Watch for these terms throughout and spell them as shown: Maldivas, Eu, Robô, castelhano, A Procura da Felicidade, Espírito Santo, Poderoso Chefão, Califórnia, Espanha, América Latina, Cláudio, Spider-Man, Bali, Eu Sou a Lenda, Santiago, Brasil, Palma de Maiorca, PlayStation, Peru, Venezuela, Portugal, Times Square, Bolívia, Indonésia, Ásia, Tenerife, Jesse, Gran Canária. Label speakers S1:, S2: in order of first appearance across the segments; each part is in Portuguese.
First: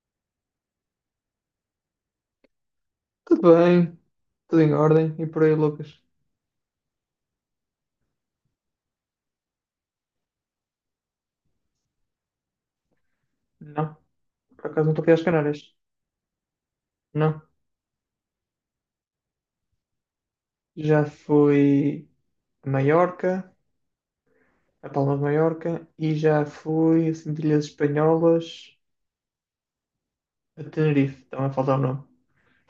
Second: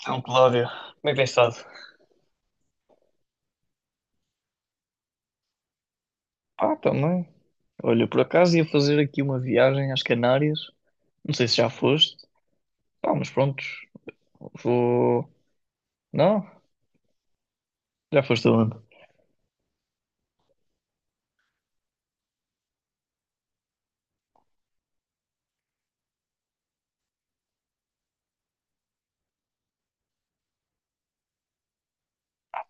S1: Então, Cláudio, bem pensado.
S2: Tudo bem, tudo em ordem. E por aí, Lucas?
S1: Ah, também. Olha, por acaso ia fazer aqui uma viagem às Canárias. Não sei se já foste. Pá, mas pronto.
S2: Não, por acaso não estou aqui às
S1: Vou.
S2: Canárias.
S1: Não?
S2: Não.
S1: Já foste aonde?
S2: Já fui a Maiorca, a Palma de Maiorca, e já fui a Ilhas Espanholas, a Tenerife. Então é falta o nome.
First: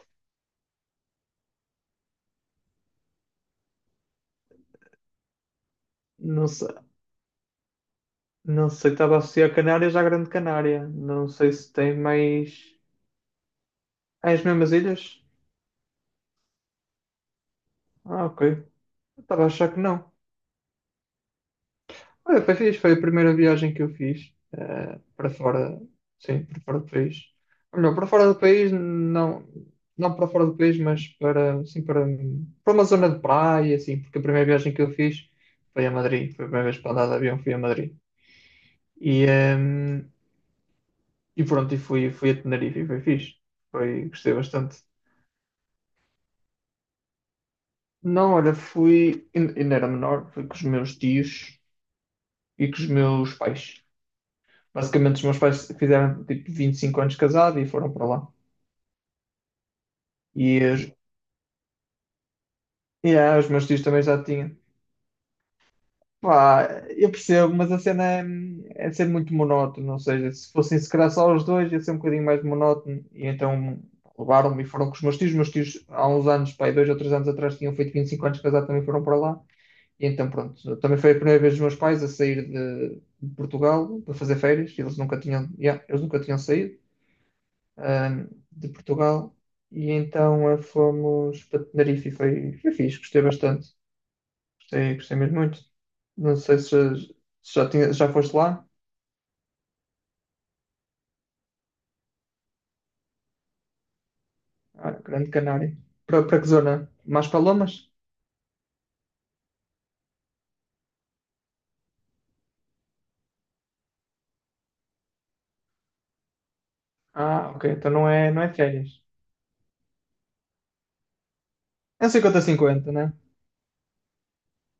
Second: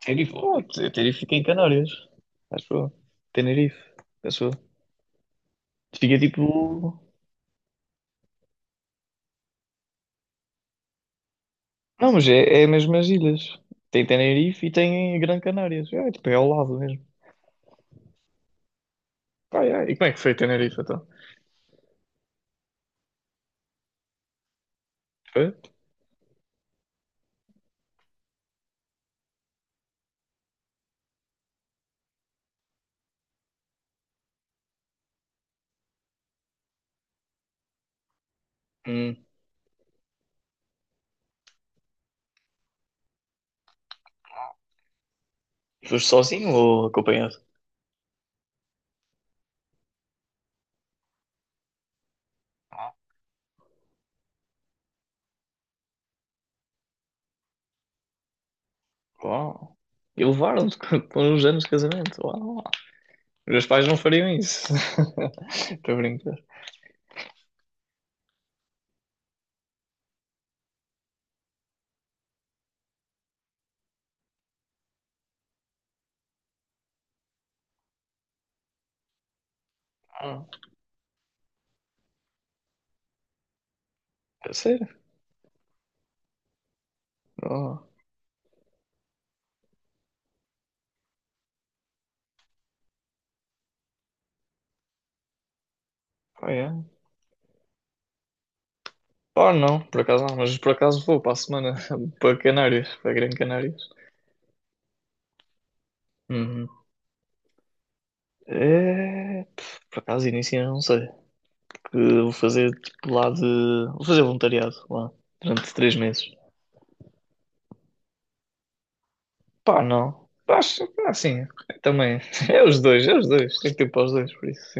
S1: Tenerife, oh, Tenerife fica em Canárias. Acho eu. Tenerife. Acho eu. Fica
S2: Não sei,
S1: tipo.
S2: não sei, estava a associar Canárias à Grande Canária. Não sei se tem
S1: Não, mas é
S2: mais.
S1: mesmo as ilhas. Tem
S2: Ah, as
S1: Tenerife e
S2: mesmas ilhas?
S1: tem Gran Canárias. É, tipo, é ao lado mesmo.
S2: Ah, ok. Estava a
S1: Pá,
S2: achar que
S1: é.
S2: não.
S1: E como é que foi Tenerife então?
S2: Olha, foi fixe, foi a primeira viagem que eu fiz para
S1: Foi?
S2: fora, sim, para fora do país. Ou melhor, para fora do país, não, não para fora do país, mas para, sim, para, para uma zona de praia, assim, porque a primeira viagem que eu fiz foi a Madrid, foi a primeira vez para andar de avião, fui a Madrid.
S1: Hum,
S2: E, ehm, e pronto, e fui, fui a Tenerife e foi fixe, foi, gostei bastante.
S1: foste sozinho ou acompanhado?
S2: Não, olha, fui, ainda era menor, fui com os meus tios e com os meus pais. Basicamente, os meus pais fizeram tipo 25 anos casados e foram para lá.
S1: Uau. E
S2: E,
S1: levaram-te
S2: os-
S1: com uns anos de casamento. Uau.
S2: e os
S1: Meus
S2: meus tios
S1: pais não
S2: também já
S1: fariam
S2: tinham.
S1: isso. Estou a brincar.
S2: Pá, eu percebo, mas a cena é, é ser muito monótono. Ou seja, se fossem se calhar só os dois, ia ser um bocadinho mais monótono. E então levaram-me e foram com os meus tios. Os meus tios, há uns anos, pá, aí dois ou três anos atrás, tinham feito 25 anos casados, também foram para lá. E então,
S1: Ah,
S2: pronto, também foi a primeira vez dos meus pais a sair de Portugal para fazer
S1: é
S2: férias. E eles
S1: sério?
S2: nunca tinham, yeah, eles nunca tinham saído.
S1: Oh,
S2: De Portugal e então fomos para Tenerife e foi, foi fixe, gostei bastante, gostei, gostei mesmo muito. Não
S1: oh,
S2: sei se
S1: yeah.
S2: já, se já, tinha, já foste lá,
S1: Oh, não, por acaso não, mas por acaso vou para a semana para Canárias, para Grande Canárias.
S2: ah, Grande Canária. Para, para que
S1: Uhum.
S2: zona? Mais para Lomas?
S1: É, por acaso início eu não sei. Que eu vou fazer tipo lá de. Vou fazer voluntariado lá durante 3 meses.
S2: Ah, ok, então não é, não é férias.
S1: Pá, não. Acho que assim,
S2: É um
S1: também.
S2: cinquenta a
S1: É os
S2: cinquenta,
S1: dois, é
S2: né?
S1: os dois. Tem que ter para os dois, por isso.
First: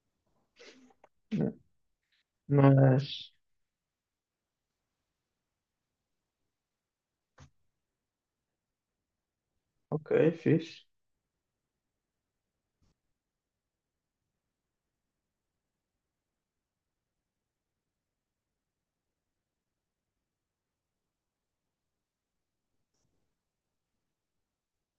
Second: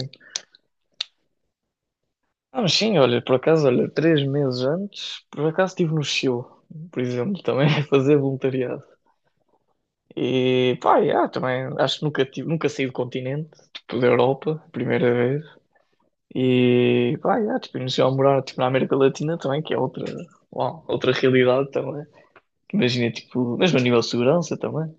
S1: Não, sim, olha,
S2: Mas,
S1: por acaso, olha, 3 meses antes, por acaso estive no Chile, por exemplo, também a fazer voluntariado.
S2: ok,
S1: E
S2: fixe.
S1: pá, yeah, também acho que nunca, tive, nunca saí do continente, tipo da Europa, primeira vez. E pá, yeah, tipo, iniciei a morar tipo, na América Latina também, que é outra, uau, outra realidade também. Imagina, tipo, mesmo a nível de segurança também.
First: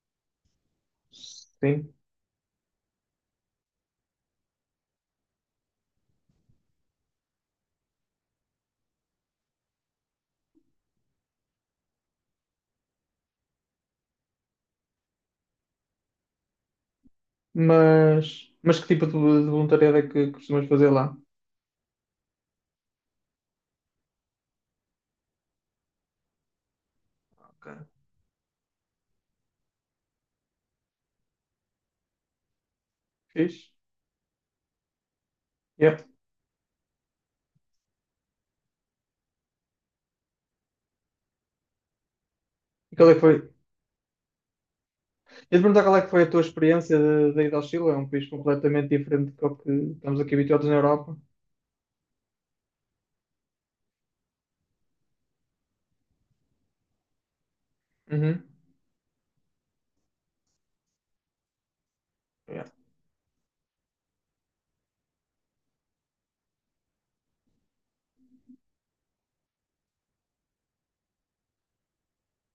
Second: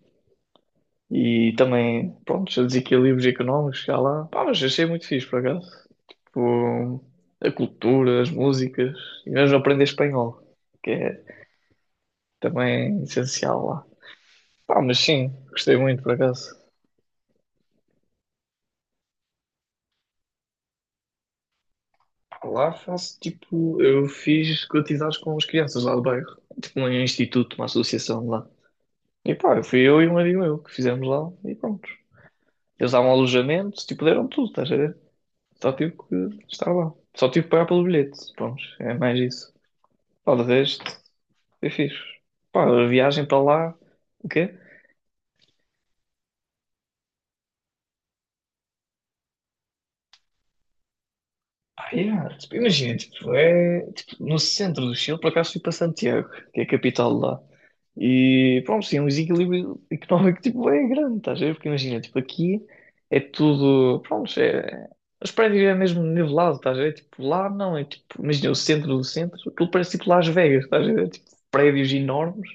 S1: E
S2: Sim.
S1: também, pronto, os desequilíbrios económicos, que há lá. Pá, mas achei muito fixe, por acaso. Tipo, a cultura, as músicas, e mesmo aprender espanhol, que é também essencial lá. Pá, mas sim, gostei muito, por acaso.
S2: Mas que tipo de voluntariado é que costumas fazer lá?
S1: Lá faço, tipo, eu fiz atividades com as crianças lá do bairro. Tipo, um instituto, uma
S2: Ok,
S1: associação lá. E pá, eu fui eu e um amigo meu que fizemos lá, e pronto. Eles davam
S2: fixe.
S1: alojamento, tipo, deram tudo, estás a ver? Só tive
S2: Yep.
S1: que estar lá. Só tive que pagar pelo bilhete, pronto, é mais isso. Pá, de resto, foi fixe. Pá, a
S2: E qual é que
S1: viagem
S2: foi?
S1: para lá, o quê?
S2: Eu te perguntar qual é que foi a tua experiência de ir ao Chile, é um país completamente diferente do que estamos aqui habituados na Europa.
S1: Ah, yeah, tipo, imagina, tipo, é tipo, no centro do Chile, por acaso fui para Santiago, que é a capital de lá.
S2: Uhum.
S1: E pronto, sim, é um desequilíbrio económico tipo, é grande, estás a ver? Porque imagina, tipo,
S2: Yeah,
S1: aqui é tudo, pronto, é, os prédios é mesmo nivelado, estás a ver? Tipo, lá não, é tipo, imagina o centro do centro, aquilo parece tipo Las Vegas, estás a ver? Tipo, prédios enormes,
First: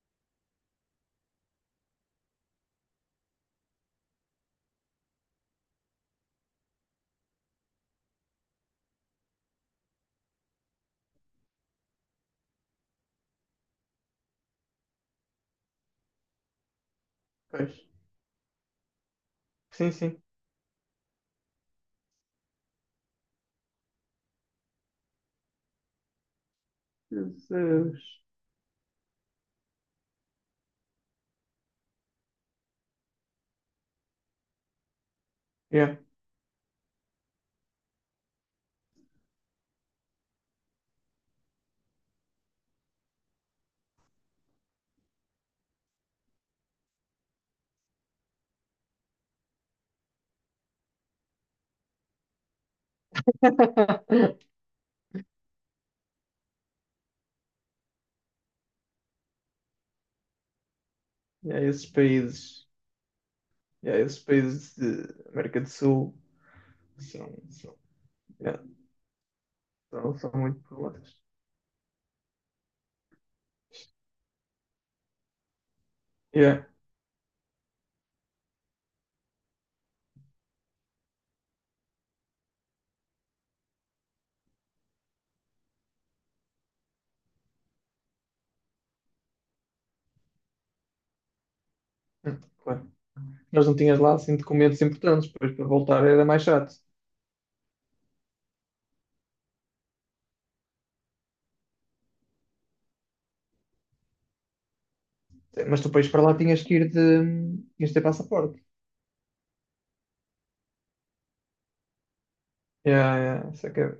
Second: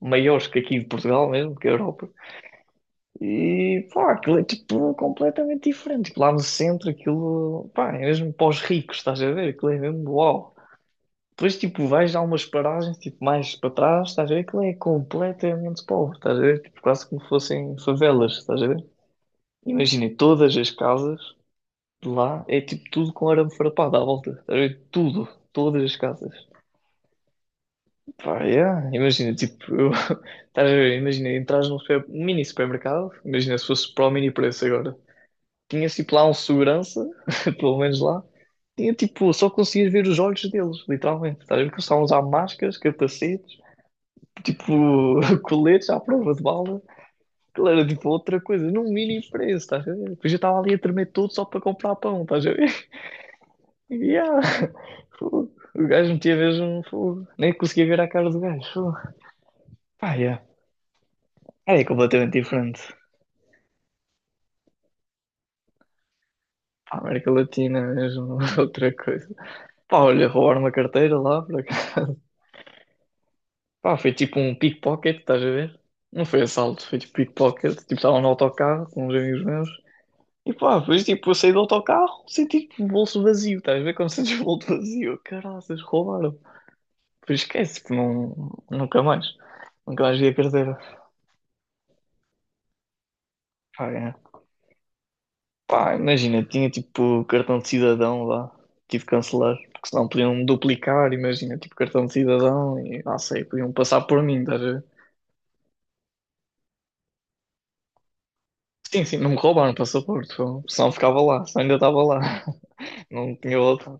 S1: maiores que aqui de Portugal mesmo, que a Europa. E pá, aquilo é tipo completamente diferente. Tipo, lá no centro, aquilo pá, é mesmo para os ricos, estás a ver? Aquilo é mesmo uau. Depois, tipo, vais a umas paragens tipo, mais para trás, estás a ver? Aquilo é completamente pobre, estás a ver? Tipo, quase como fossem
S2: pois.
S1: favelas, estás a ver?
S2: Sim,
S1: Imagina,
S2: sim.
S1: todas as casas de lá é tipo tudo com arame farpado à volta, estás a ver? Tudo, todas as casas.
S2: Jesus.
S1: Pá, yeah. Imagina, tipo, eu, estás a ver? Imagina, entras num mini supermercado, imagina se fosse para o mini preço agora. Tinha
S2: Yeah.
S1: tipo lá um segurança, pelo menos lá. Tinha tipo, só conseguias ver os olhos deles, literalmente. Estás a ver que eles estavam a usar máscaras, capacetes, tipo, coletes à prova de bala. Aquilo era tipo outra coisa, num mini preço, estás a ver? Depois eu estava ali a tremer todo só para comprar pão, estás a ver? Yeah. Fogo. O gajo metia mesmo fogo. Nem conseguia ver a cara do gajo. Fogo. Pá, yeah.
S2: Yeah,
S1: É
S2: esses
S1: completamente
S2: países,
S1: diferente.
S2: yeah, esses países de América do Sul
S1: Pá,
S2: são,
S1: América
S2: são,
S1: Latina é mesmo
S2: yeah,
S1: outra coisa. Pá,
S2: são,
S1: olha,
S2: são muito
S1: roubaram uma carteira
S2: problemáticos.
S1: lá, por acaso. Pá, foi tipo um pickpocket, estás a ver? Não foi
S2: Yeah.
S1: assalto, foi tipo pickpocket. Tipo, estava no autocarro com uns amigos meus. E pá, depois tipo, eu saí do autocarro, senti tipo o bolso vazio, estás a ver? Como sentes o bolso vazio. Caraças, roubaram. Depois esquece, tipo, não, nunca mais. Nunca mais vi a carteira.
S2: Claro. Nós não
S1: Pá,
S2: tínhamos
S1: é.
S2: lá assim documentos importantes, depois para
S1: Pá,
S2: voltar era mais
S1: imagina, tinha
S2: chato.
S1: tipo cartão de cidadão lá. Tive que cancelar, porque senão podiam duplicar, imagina, tipo cartão de cidadão e não sei, podiam passar por mim, estás a ver?
S2: Mas tu país para lá tinhas que ir de. Tinhas de ter passaporte.
S1: Sim, sim, não me roubaram o passaporte, senão ficava lá, senão ainda estava lá.
S2: Yeah,
S1: Não
S2: yeah,
S1: tinha
S2: isso é que é.
S1: outra.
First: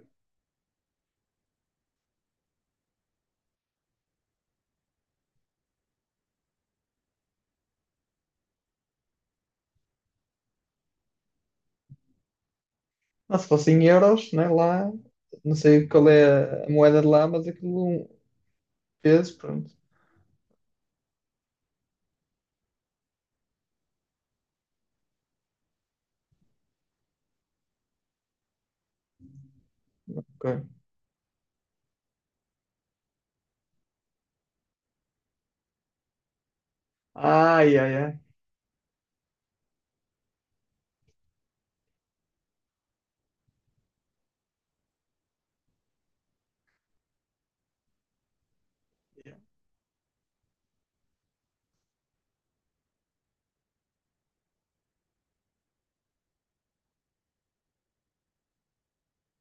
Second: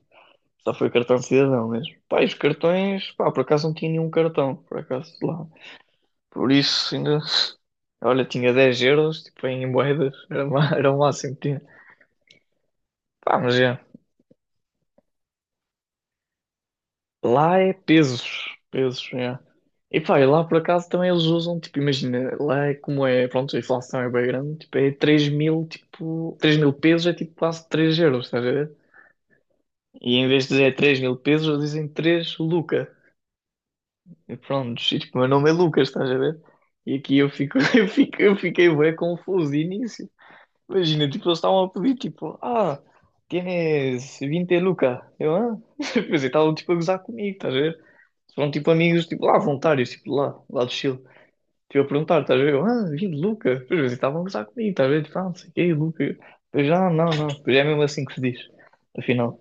S1: Só foi o cartão de cidadão mesmo. Pá, e os cartões, pá, por acaso não tinha nenhum cartão, por acaso lá. Por isso ainda. Olha, tinha 10 euros, tipo, em moedas, era, era o máximo que tinha. Pá,
S2: Não, se
S1: mas
S2: fosse
S1: é.
S2: em euros, né, lá, não sei qual é a moeda de lá, mas
S1: Lá é
S2: aquilo um
S1: pesos, pesos,
S2: peso,
S1: é.
S2: pronto.
S1: E pá, e lá por acaso também eles usam, tipo, imagina, lá é como é, pronto, a inflação é bem grande, tipo, é 3 mil, tipo, 3 mil pesos é tipo quase 3 euros, estás a ver? E em vez de
S2: Ok.
S1: dizer 3 mil pesos, eles dizem 3 lucas. E pronto, e, tipo, meu nome é Lucas, estás a ver? E aqui eu fico,
S2: Ai,
S1: eu
S2: ai, ai.
S1: fico, eu fiquei bem confuso início. Imagina, tipo, eles estavam a pedir, tipo, ah, tienes 20 lucas. Eu, ah? Quer dizer, estavam, tipo, a gozar comigo, estás a ver? São, tipo, amigos, tipo, lá, voluntários, tipo, lá do Chile. Tipo, a perguntar, estás a ver? Eu, ah, 20 lucas. Depois, eles estavam a gozar comigo, estás a ver? Tipo, ah, não sei o quê, lucas. Depois, ah, não, não. Depois é mesmo assim que se diz, afinal.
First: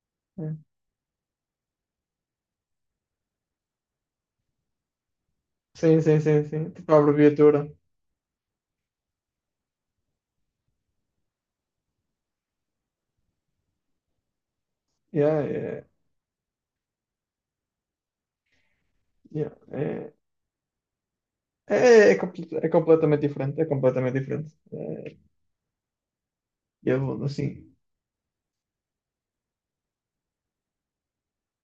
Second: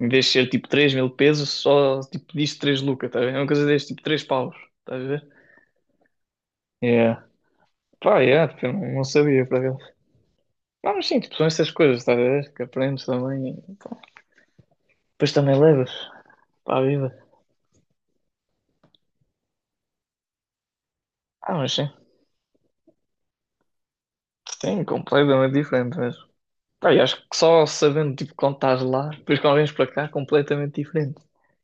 S1: Em vez de ser,
S2: É.
S1: tipo, 3 mil pesos, só, tipo, diz 3 lucas, estás a ver? É uma coisa deste, tipo, 3 paus, estás a ver?
S2: Sim, sim, sim, sim. Tipo a
S1: Yeah.
S2: abreviatura.
S1: Pá, yeah, tipo, eu não sabia para ver. Pá, mas sim, tipo, são essas coisas, estás a ver? Que aprendes também. E, pá, depois
S2: Yeah,
S1: também
S2: yeah,
S1: levas para a vida.
S2: yeah. É,
S1: Ah, mas sim.
S2: é, é completamente diferente. É completamente diferente.
S1: Sim,
S2: É,
S1: completamente diferente mesmo. Pá, e
S2: eu
S1: acho
S2: vou
S1: que só
S2: assim.
S1: sabendo, tipo, quando estás lá, depois quando vens para cá, completamente diferente.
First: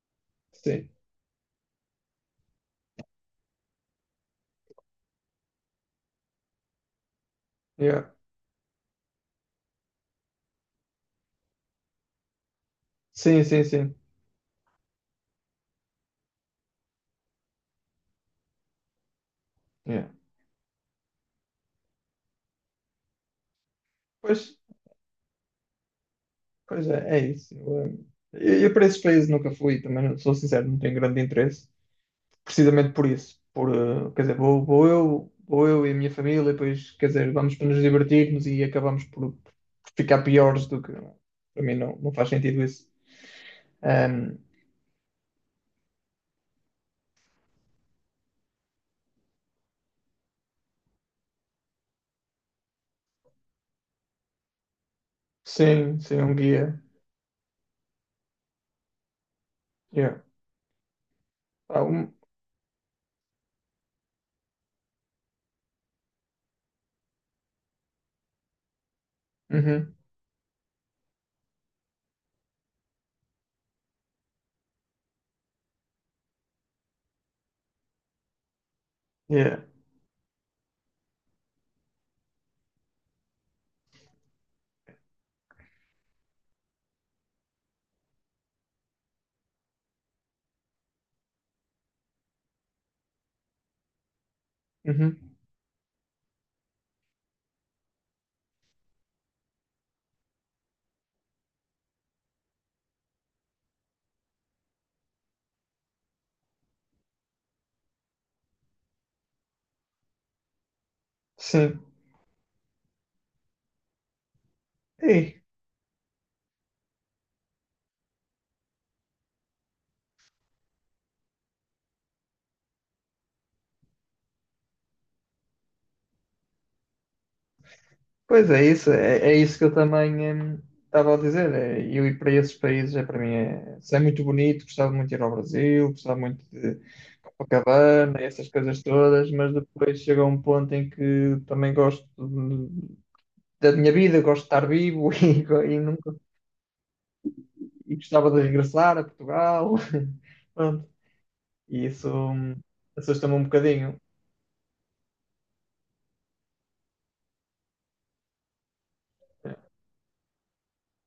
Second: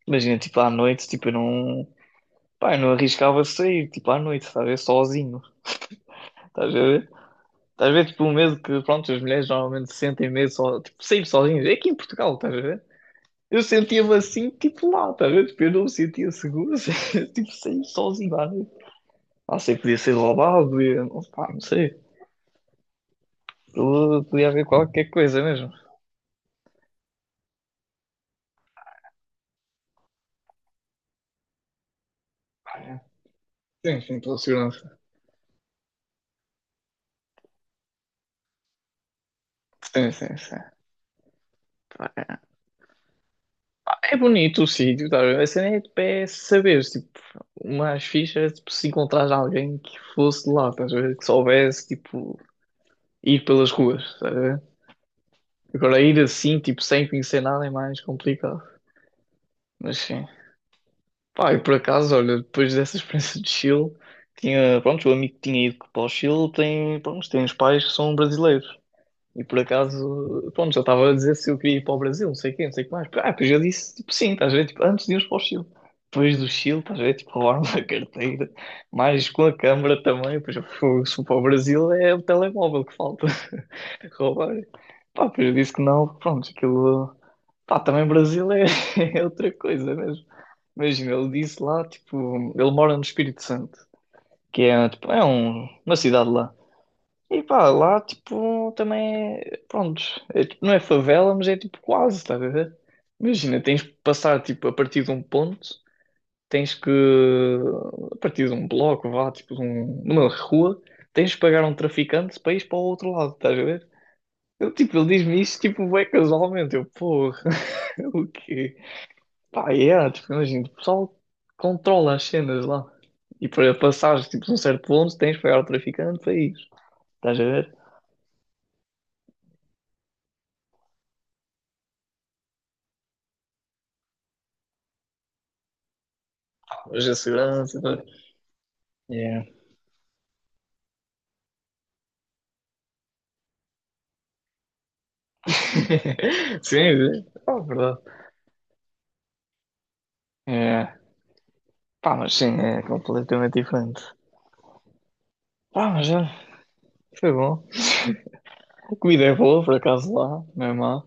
S1: Imagina, tipo, à
S2: Sim.
S1: noite, tipo, eu não. Pá, eu não arriscava sair, tipo, à noite, estás a ver? Sozinho. Estás a ver? Estás a
S2: Yeah.
S1: ver, tipo, o medo que, pronto, as mulheres normalmente sentem medo, só, tipo, sair sozinhas. É aqui em Portugal, estás a ver?
S2: Sim,
S1: Eu
S2: sim, sim.
S1: sentia-me assim, tipo lá, tá a ver? Tipo, eu não me sentia seguro, tipo, saí sozinho lá. Né? Ah, sei, podia
S2: Yeah.
S1: ser roubado, podia... não, pá, não sei. Eu- eh,
S2: Pois,
S1: Podia haver qualquer coisa mesmo.
S2: pois é, é isso. Eu para esses países nunca fui, também não- sou sincero, não tenho grande interesse. Precisamente por isso. Por,
S1: Sim, sim,
S2: quer
S1: pela
S2: dizer, vou,
S1: segurança.
S2: vou eu e a minha família, e depois, quer dizer, vamos para nos divertirmos e acabamos por
S1: Sim,
S2: ficar
S1: sim, sim.
S2: piores do que. Para mim não, não faz
S1: Pá,
S2: sentido isso.
S1: é
S2: Ahm,
S1: bonito o sítio, tá a ver? A cena é, tipo, é saber, tipo, umas fichas, tipo, se encontrares alguém que fosse de lá, estás a ver? Que soubesse, tipo, ir pelas ruas, estás a ver?
S2: sim,
S1: Agora ir
S2: sim, um
S1: assim, tipo,
S2: guia.
S1: sem conhecer nada é mais complicado. Mas
S2: Yeah.
S1: sim. Pá, e por
S2: Ah,
S1: acaso,
S2: um,
S1: olha, depois dessa experiência de Chile, tinha, pronto, o amigo que tinha ido para o Chile tem, pronto, tem uns pais que são brasileiros. E por
S2: uhum,
S1: acaso, pronto, já estava a dizer se eu queria ir para o Brasil, não sei o quê, não sei o que mais. Ah, depois eu disse, tipo, sim, estás a ver, tipo, antes de irmos para o Chile. Depois do Chile, estás a ver, tipo, roubaram-me a carteira, mais com a
S2: yeah,
S1: câmara também, depois eu fui se for para o Brasil, é o telemóvel que falta roubar. Pá, depois eu disse que não, pronto, aquilo... Pá, também Brasil é, é outra coisa mesmo. Imagina, ele disse lá, tipo, ele mora no Espírito Santo, que é, tipo, é
S2: uhum,
S1: uma cidade lá. E pá, lá, tipo, também é, pronto, é, tipo, não é favela, mas é tipo quase, estás a ver? Imagina, tens que passar, tipo, a partir de um ponto, tens que, a partir de um bloco, vá, tipo, de um, numa rua, tens que pagar a um
S2: sim.
S1: traficante para ir para o outro lado, estás a ver? Eu, tipo, ele diz-me
S2: Ei,
S1: isso, tipo, bem casualmente, eu, porra, o quê? Pá, e é, tipo, imagina, o pessoal controla as cenas lá. E para passares, tipo, de um certo ponto, tens de pagar ao traficante para ir. Estás a ver?
S2: pois é isso, é isso que eu também estava a dizer. É, eu ir para esses países é para mim é, se é muito bonito, gostava muito de ir ao Brasil, gostava muito de
S1: Mas a
S2: ao
S1: segurança, pá.
S2: Cavani, essas coisas todas,
S1: Yeah.
S2: mas depois chega um ponto em que também gosto de- da minha vida, gosto de estar vivo e, go- e, nunca,
S1: Sim, é. Ah,
S2: e
S1: verdade.
S2: gostava de regressar a Portugal. Pronto,
S1: É.
S2: e isso
S1: Pá, mas sim,
S2: hum,
S1: é
S2: assusta-me um
S1: completamente
S2: bocadinho.
S1: diferente. Pá, mas já, foi bom. A comida é boa, por acaso, lá, não é má.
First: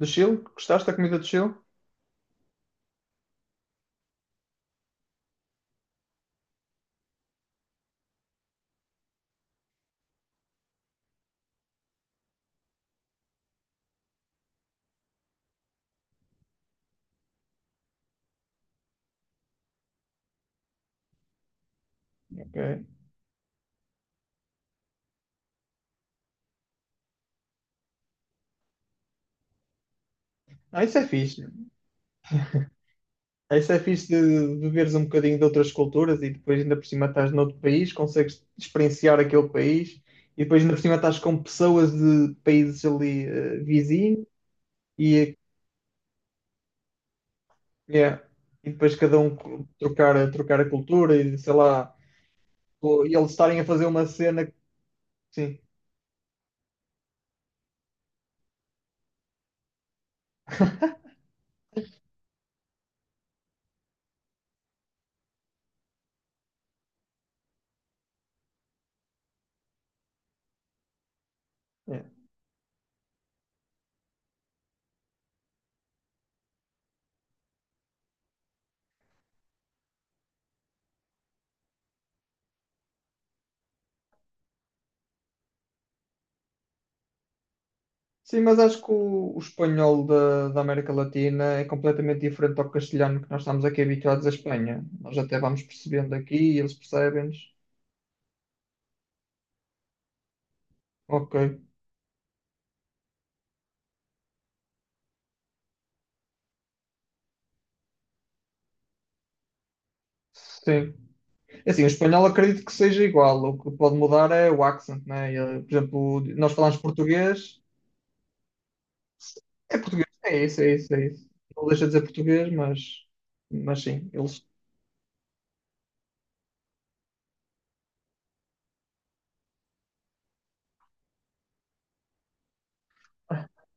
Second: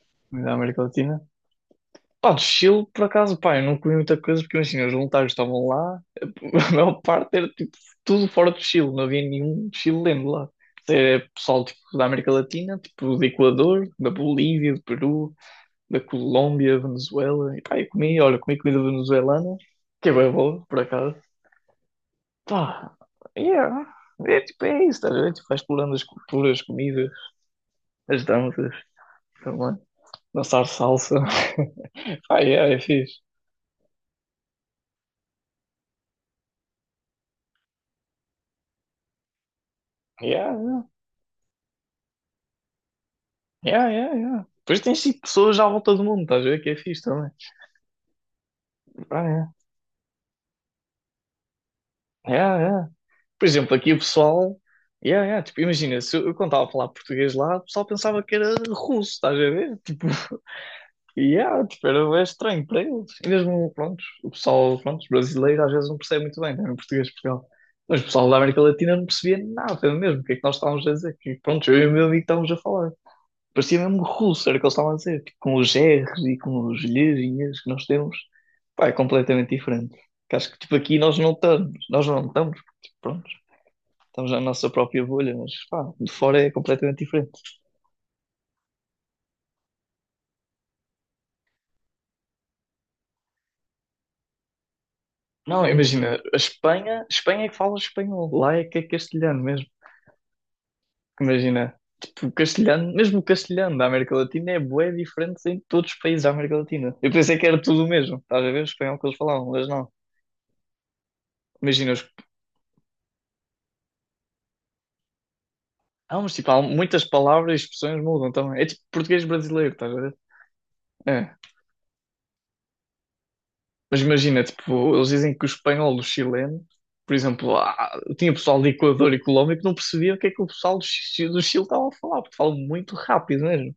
S2: Do Chile?
S1: Comida da América
S2: Gostaste da comida
S1: Latina.
S2: do Chile?
S1: Pá, de Chile, por acaso, pá, eu não comi muita coisa porque imagina, os voluntários estavam lá, a maior parte era tipo tudo fora do Chile, não havia nenhum chileno lá. É pessoal tipo, da América Latina, tipo do Equador, da Bolívia, do Peru, da Colômbia, Venezuela. E pá, eu comi, olha, comi comida venezuelana, que é bem boa, por acaso.
S2: Ok.
S1: Pá, yeah. É tipo, é isso, estás a ver? Tipo, vai explorando as culturas, as comidas, as danças, também. Dançar
S2: Ah, isso é
S1: salsa.
S2: fixe.
S1: Pá, yeah, é fixe.
S2: Ah, isso é fixe de veres um bocadinho de outras culturas e depois ainda por cima estás noutro país, consegues experienciar aquele país e depois ainda por
S1: Yeah,
S2: cima estás com pessoas de países ali
S1: yeah, yeah,
S2: vizinhos
S1: yeah. Depois tens tipo
S2: e
S1: pessoas à volta do mundo, estás a ver que é fixe também.
S2: yeah. E depois cada
S1: Ah,
S2: um
S1: yeah.
S2: co- trocar, a trocar a cultura e sei lá,
S1: Yeah, yeah.
S2: ou- e eles
S1: Por
S2: estarem a
S1: exemplo,
S2: fazer
S1: aqui o
S2: uma cena. Que-
S1: pessoal. Yeah, yeah.
S2: Sim,
S1: Tipo, imagina, se eu quando estava a falar português lá, o pessoal pensava que era russo, estás a ver? Tipo, yeah, tipo, era bué estranho para eles. E mesmo, pronto, o pessoal, pronto, brasileiro às vezes não percebe muito bem, né, em português de Portugal. Mas o pessoal da América Latina não percebia nada mesmo, o que é que nós estávamos a dizer. Que, pronto, eu e o
S2: yeah.
S1: meu amigo estávamos a falar. Parecia mesmo russo, era o que eles estavam a dizer, tipo, com os R's e com os lhezinhas que nós temos. Pá, é completamente diferente. Que acho que tipo, aqui nós não estamos, porque, tipo, pronto, estamos na nossa própria bolha, mas pá, de fora é completamente diferente.
S2: Sim, mas acho que o espanhol da, da América Latina é completamente diferente ao castelhano que nós estamos aqui habituados à Espanha. Nós até vamos
S1: Não,
S2: percebendo
S1: imagina, a
S2: aqui e eles
S1: Espanha,
S2: percebem-nos.
S1: Espanha é que fala espanhol, lá é que é castelhano mesmo.
S2: Ok,
S1: Imagina, tipo, o castelhano, mesmo o castelhano da América Latina é bué diferente em todos os países da América Latina. Eu pensei que era tudo o mesmo, estás a ver o espanhol que eles falavam, mas não.
S2: sim. É assim, o
S1: Imagina, os...
S2: espanhol acredito que seja igual. O que pode mudar é o accent, né? E, por exemplo,
S1: Não, mas tipo,
S2: nós
S1: há
S2: falamos
S1: muitas palavras
S2: português.
S1: e expressões mudam também. É tipo português brasileiro,
S2: É
S1: estás a
S2: português,
S1: ver?
S2: é isso, é isso, é isso.
S1: É.
S2: Não deixa de dizer português, mas
S1: Mas
S2: sim,
S1: imagina,
S2: eles.
S1: tipo, eles dizem que o espanhol, do chileno, por exemplo, ah, tinha pessoal de Equador e Colômbia que não percebia o que é que o pessoal do, do Chile estava a falar, porque falam muito rápido mesmo.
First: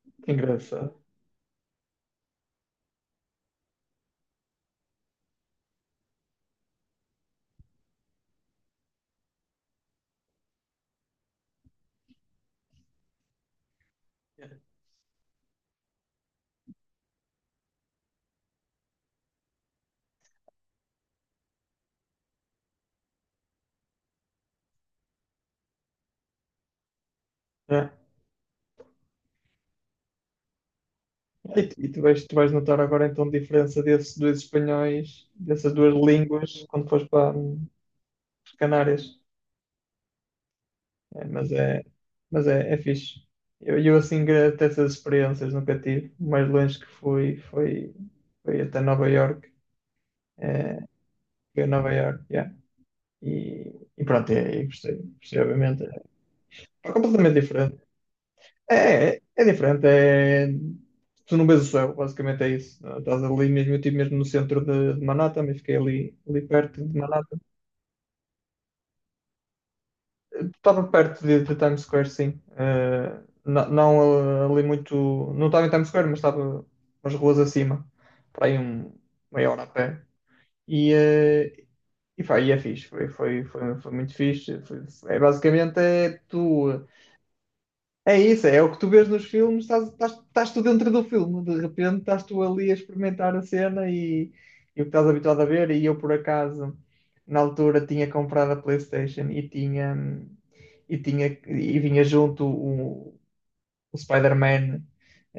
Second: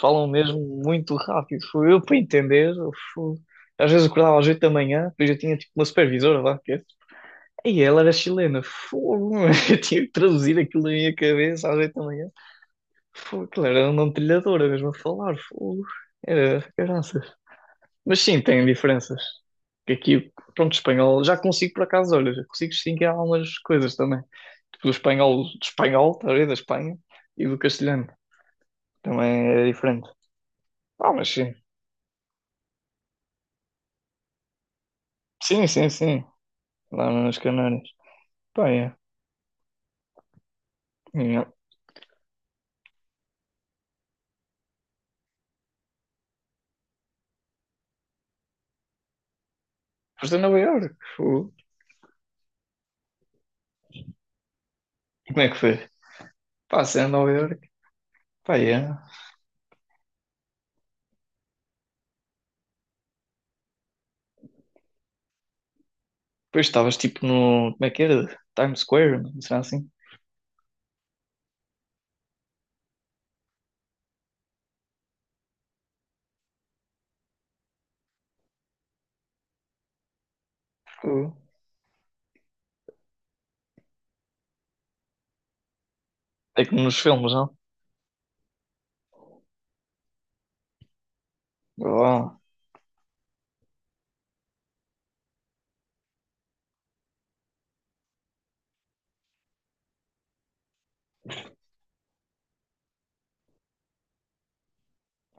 S1: Falam
S2: Que
S1: mesmo
S2: engraçado.
S1: muito rápido. Foi eu para entender. Às vezes acordava às oito da manhã, depois eu tinha tipo uma supervisora lá, que é. E ela era chilena, fogo, eu tinha que traduzir aquilo na minha cabeça às oito da manhã. Fogo, aquilo era um nome de trilhadora mesmo a falar. Fogo. Era caraças. Mas sim, tem diferenças. Que aqui, pronto, espanhol, já consigo por acaso, olha, já consigo distinguir algumas coisas também. Tipo, do espanhol, tá a ver, da Espanha, e do
S2: É.
S1: castelhano. Também é diferente. Ah, mas sim.
S2: E tu vais notar agora então a diferença desses dois espanhóis,
S1: Sim,
S2: dessas
S1: sim,
S2: duas
S1: sim.
S2: línguas, quando fores
S1: Lá
S2: para
S1: nas Canárias.
S2: as
S1: Pá, é.
S2: Canárias. É,
S1: É.
S2: mas é, mas é, é fixe. Eu assim grato essas experiências, nunca tive. O mais longe que fui foi, foi até Nova York.
S1: Foste a Nova
S2: É,
S1: Iorque. Fogo.
S2: foi a Nova York, yeah. E, e pronto, é, e gostei,
S1: E
S2: gostei,
S1: como é que foi?
S2: obviamente.
S1: Pá,
S2: É
S1: se é a Nova
S2: completamente
S1: Iorque.
S2: diferente.
S1: Pá,
S2: É,
S1: é.
S2: é, é diferente, é tu não vês o céu, basicamente é isso. Estás ali mesmo, eu estive mesmo no centro de Manhattan, mas fiquei ali, ali
S1: Depois
S2: perto
S1: estavas
S2: de
S1: tipo
S2: Manhattan.
S1: no. Como é que era? Times Square, não será assim?
S2: Estava perto de Times Square, sim. Não, ali muito, não estava em Times Square, mas estava umas ruas acima, para aí um, meia hora a pé. E,
S1: Fogo.
S2: eh, e, pá, e é fixe, foi, foi, foi, foi muito fixe. Foi- é, basicamente é
S1: É como
S2: tu.
S1: nos filmes, não?
S2: É isso, é o que tu vês nos filmes, estás, estás, estás tu dentro do filme, de repente estás
S1: Boa.
S2: tu ali a experimentar a cena e o que estás habituado a ver. E eu, por acaso, na altura tinha comprado a PlayStation e tinha e, tinha, e vinha junto o Spider-Man.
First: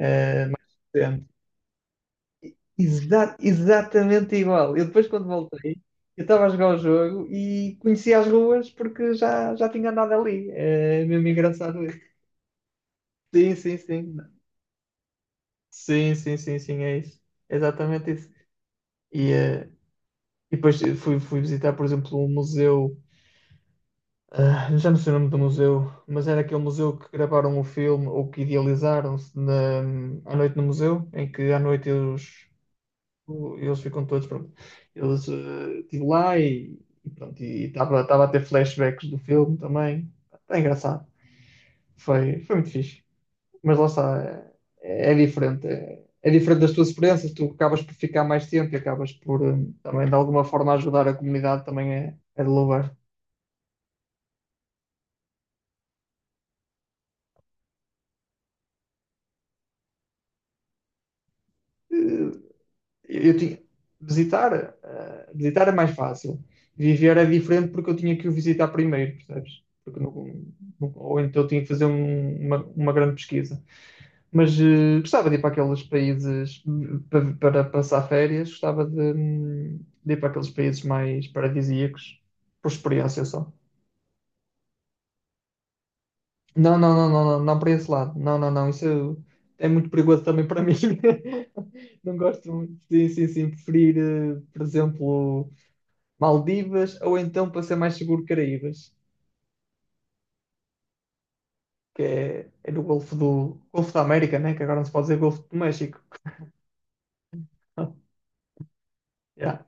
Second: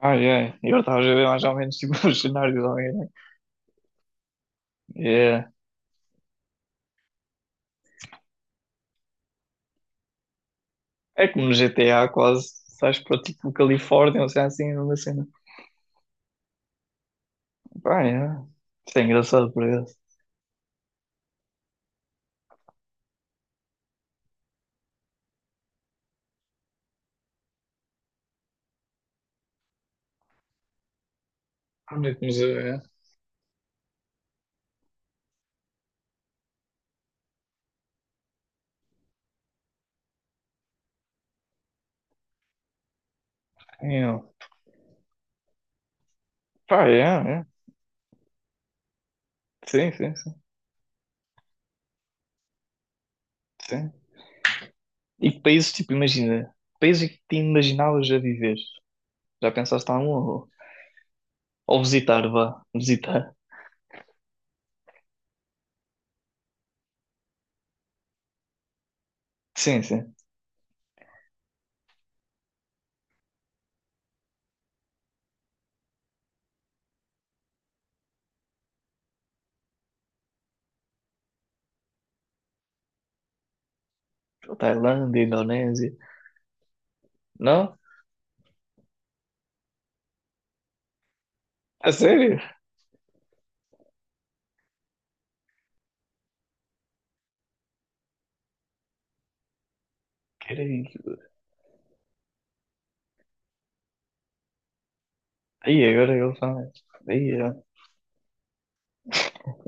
S1: Ai, ai. Eu estava a ver mais ou menos tipo os cenários ao mesmo.
S2: Exa- exatamente igual. Eu depois, quando
S1: É,
S2: voltei, eu estava a jogar o jogo e conhecia as ruas porque já, já tinha andado ali. É mesmo
S1: é como no
S2: engraçado isso.
S1: GTA quase. Sais para tipo
S2: Sim, sim, sim.
S1: Califórnia, ou seja, assim, uma cena.
S2: Sim, sim, sim, sim, é isso. É
S1: Pá,
S2: exatamente isso.
S1: é. Isto é
S2: E,
S1: engraçado
S2: eh,
S1: por isso.
S2: e depois fui, fui visitar, por exemplo, um museu, ah, já não sei o nome do museu, mas era aquele museu que gravaram o filme ou que idealizaram-se na, à noite no museu, em que à noite
S1: Olha como se
S2: eles,
S1: vê.
S2: o- eles ficam todos, pronto. Eles estive lá e pronto, e estava estava a ter flashbacks do filme também. É engraçado. Foi, foi muito fixe. Mas lá
S1: É. É.
S2: está, é, é diferente. É, é diferente das
S1: Pá,
S2: tuas
S1: é,
S2: experiências, tu
S1: é.
S2: acabas por ficar mais tempo e acabas por
S1: Sim,
S2: também de
S1: sim, sim,
S2: alguma forma ajudar a comunidade, também é, é de louvar.
S1: sim. E que países, tipo, imagina. Países é que te imaginavas a viver. Já pensaste em algum? Ou visitar,
S2: Eh,
S1: vá. Visitar.
S2: Eu tinha, visitar, visitar é mais fácil. Viver é diferente porque eu tinha que o visitar primeiro, percebes?
S1: Sim,
S2: Porque
S1: sim.
S2: não- não- ou então eu tinha que fazer um- uma grande pesquisa. Mas gostava de ir para aqueles países para, para passar férias, gostava de ir para aqueles países mais paradisíacos, por experiência só.
S1: Tailândia, Indonésia.
S2: Não, não, não, não, não, não para
S1: Não?
S2: esse lado. Não, não, não, isso é muito perigoso também para mim.
S1: A
S2: Não
S1: sério?
S2: gosto muito. Sim, sim, sim, preferir, por exemplo. Maldivas, ou então, para ser mais seguro, Caraíbas,
S1: Querem.
S2: que é, é no Golfo do Golfo da América, né? Que agora não se pode dizer Golfo do
S1: Aí
S2: México.
S1: agora eu falo. Aí,
S2: Yeah,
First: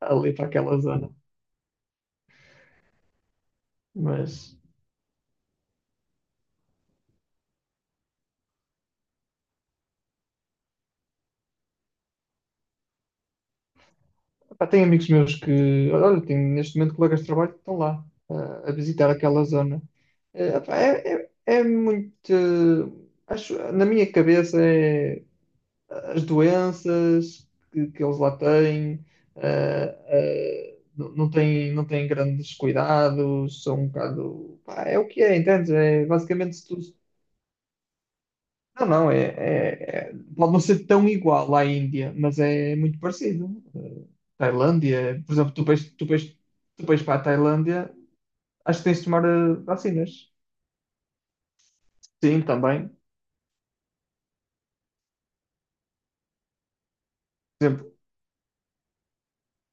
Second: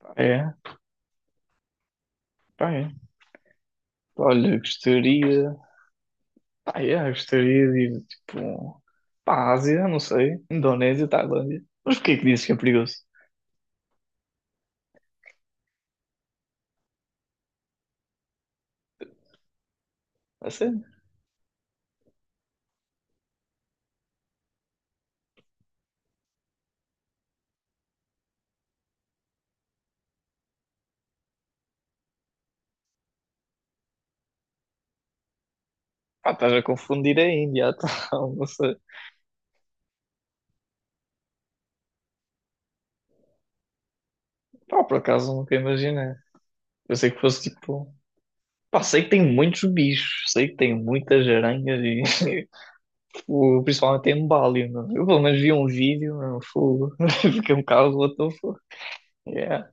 S2: ali para
S1: é.
S2: aquela zona.
S1: Pá, é.
S2: Mas
S1: Olha, gostaria. Pá, é, gostaria de ir tipo. Pá, à Ásia, não sei. Indonésia, Tailândia. Mas porquê que dizes que é perigoso?
S2: pá, tenho amigos meus que, olha, tenho neste momento colegas de trabalho que estão lá a visitar aquela zona.
S1: A
S2: Pá,
S1: sério?
S2: é, é, é muito. Acho, na minha cabeça é as doenças que eles lá têm, eh, não não têm, não têm grandes cuidados, são um bocado. Pá, é o que é, entendes? É
S1: Pá, estás
S2: basicamente
S1: a
S2: se tu.
S1: confundir a Índia, então, não sei.
S2: Não, não, é, é- é- pode não ser tão igual à Índia, mas é muito parecido.
S1: Pá, por
S2: Tailândia, por
S1: acaso
S2: exemplo,
S1: nunca
S2: tu vais, tu
S1: imaginei.
S2: vais, tu
S1: Eu
S2: vais
S1: sei
S2: para
S1: que
S2: a
S1: fosse tipo.
S2: Tailândia, acho
S1: Pá,
S2: que tens
S1: sei
S2: de
S1: que
S2: tomar
S1: tem muitos
S2: vacinas.
S1: bichos, sei que tem muitas aranhas e
S2: Sim, também
S1: tipo, principalmente em Bali, não é? Eu pelo menos vi um vídeo, não fogo. Fiquei um bocado what the fuck. Yeah,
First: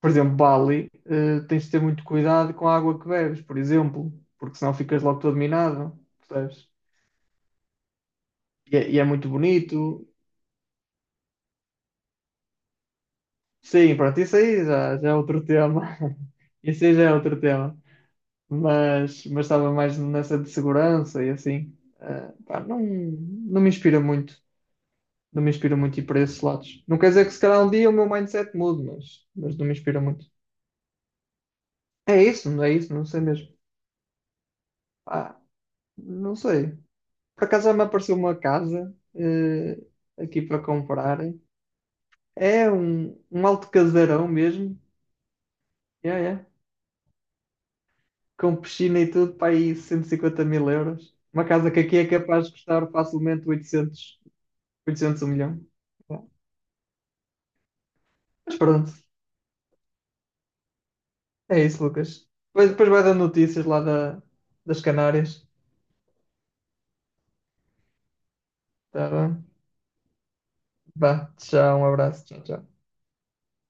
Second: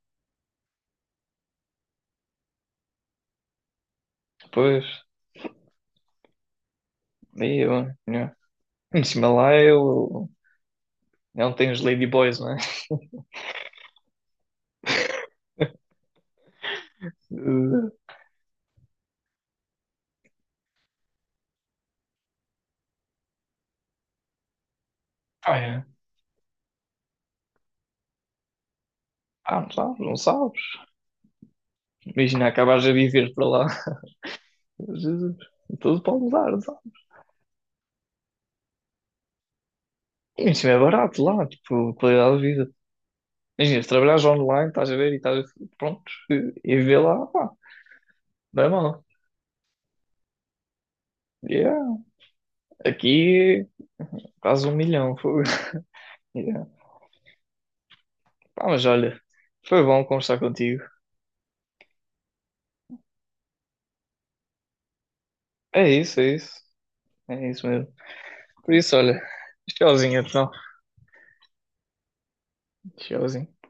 S2: por exemplo, Bali, tens de ter muito cuidado com a água que bebes, por exemplo, porque senão
S1: pois,
S2: ficas logo todo minado, percebes?
S1: aí eu, yeah.
S2: E
S1: Em
S2: é
S1: cima
S2: muito
S1: lá
S2: bonito.
S1: eu... Não tem os ladyboys, não é?
S2: Sim, pronto, isso aí já, já é outro tema. Isso aí já é outro tema.
S1: Eh,
S2: Mas estava mais nessa de segurança e assim. Pá, não, não me inspira muito. Não me
S1: Ah,
S2: inspira
S1: é.
S2: muito ir para esses lados. Não quer dizer que se calhar um dia o meu mindset mude, mas
S1: Ah,
S2: não
S1: não
S2: me inspira
S1: sabes, não
S2: muito.
S1: sabes. Imagina,
S2: É
S1: acabares a
S2: isso, não sei
S1: viver para
S2: mesmo.
S1: lá. Jesus,
S2: Ah,
S1: tudo pode
S2: não
S1: mudar, não
S2: sei.
S1: sabes?
S2: Por acaso já me apareceu uma casa
S1: E
S2: aqui para
S1: é barato
S2: comprar.
S1: lá, tipo, qualidade de vida.
S2: É um, um alto
S1: Imagina, se trabalhares
S2: casarão
S1: online,
S2: mesmo.
S1: estás a ver e estás a... Pronto,
S2: Yeah, yeah.
S1: e viver lá, pá,
S2: Com
S1: não é
S2: piscina
S1: mal.
S2: e tudo, para aí 150 mil euros. Uma casa que
S1: Yeah.
S2: aqui é capaz de custar facilmente
S1: Aqui,
S2: 800,
S1: quase 1 milhão,
S2: 800 um
S1: fogo.
S2: milhão. Yeah.
S1: Yeah.
S2: Mas
S1: Pá, mas
S2: pronto,
S1: olha, foi bom conversar contigo.
S2: é isso, Lucas. Depois, depois vai dar notícias lá da, das Canárias.
S1: É isso, é isso. É isso mesmo. Por isso,
S2: Tá
S1: olha,
S2: bem?
S1: tchauzinho, então.
S2: Vá, tchau, um abraço. Tchau, tchau.
S1: Tchauzinho.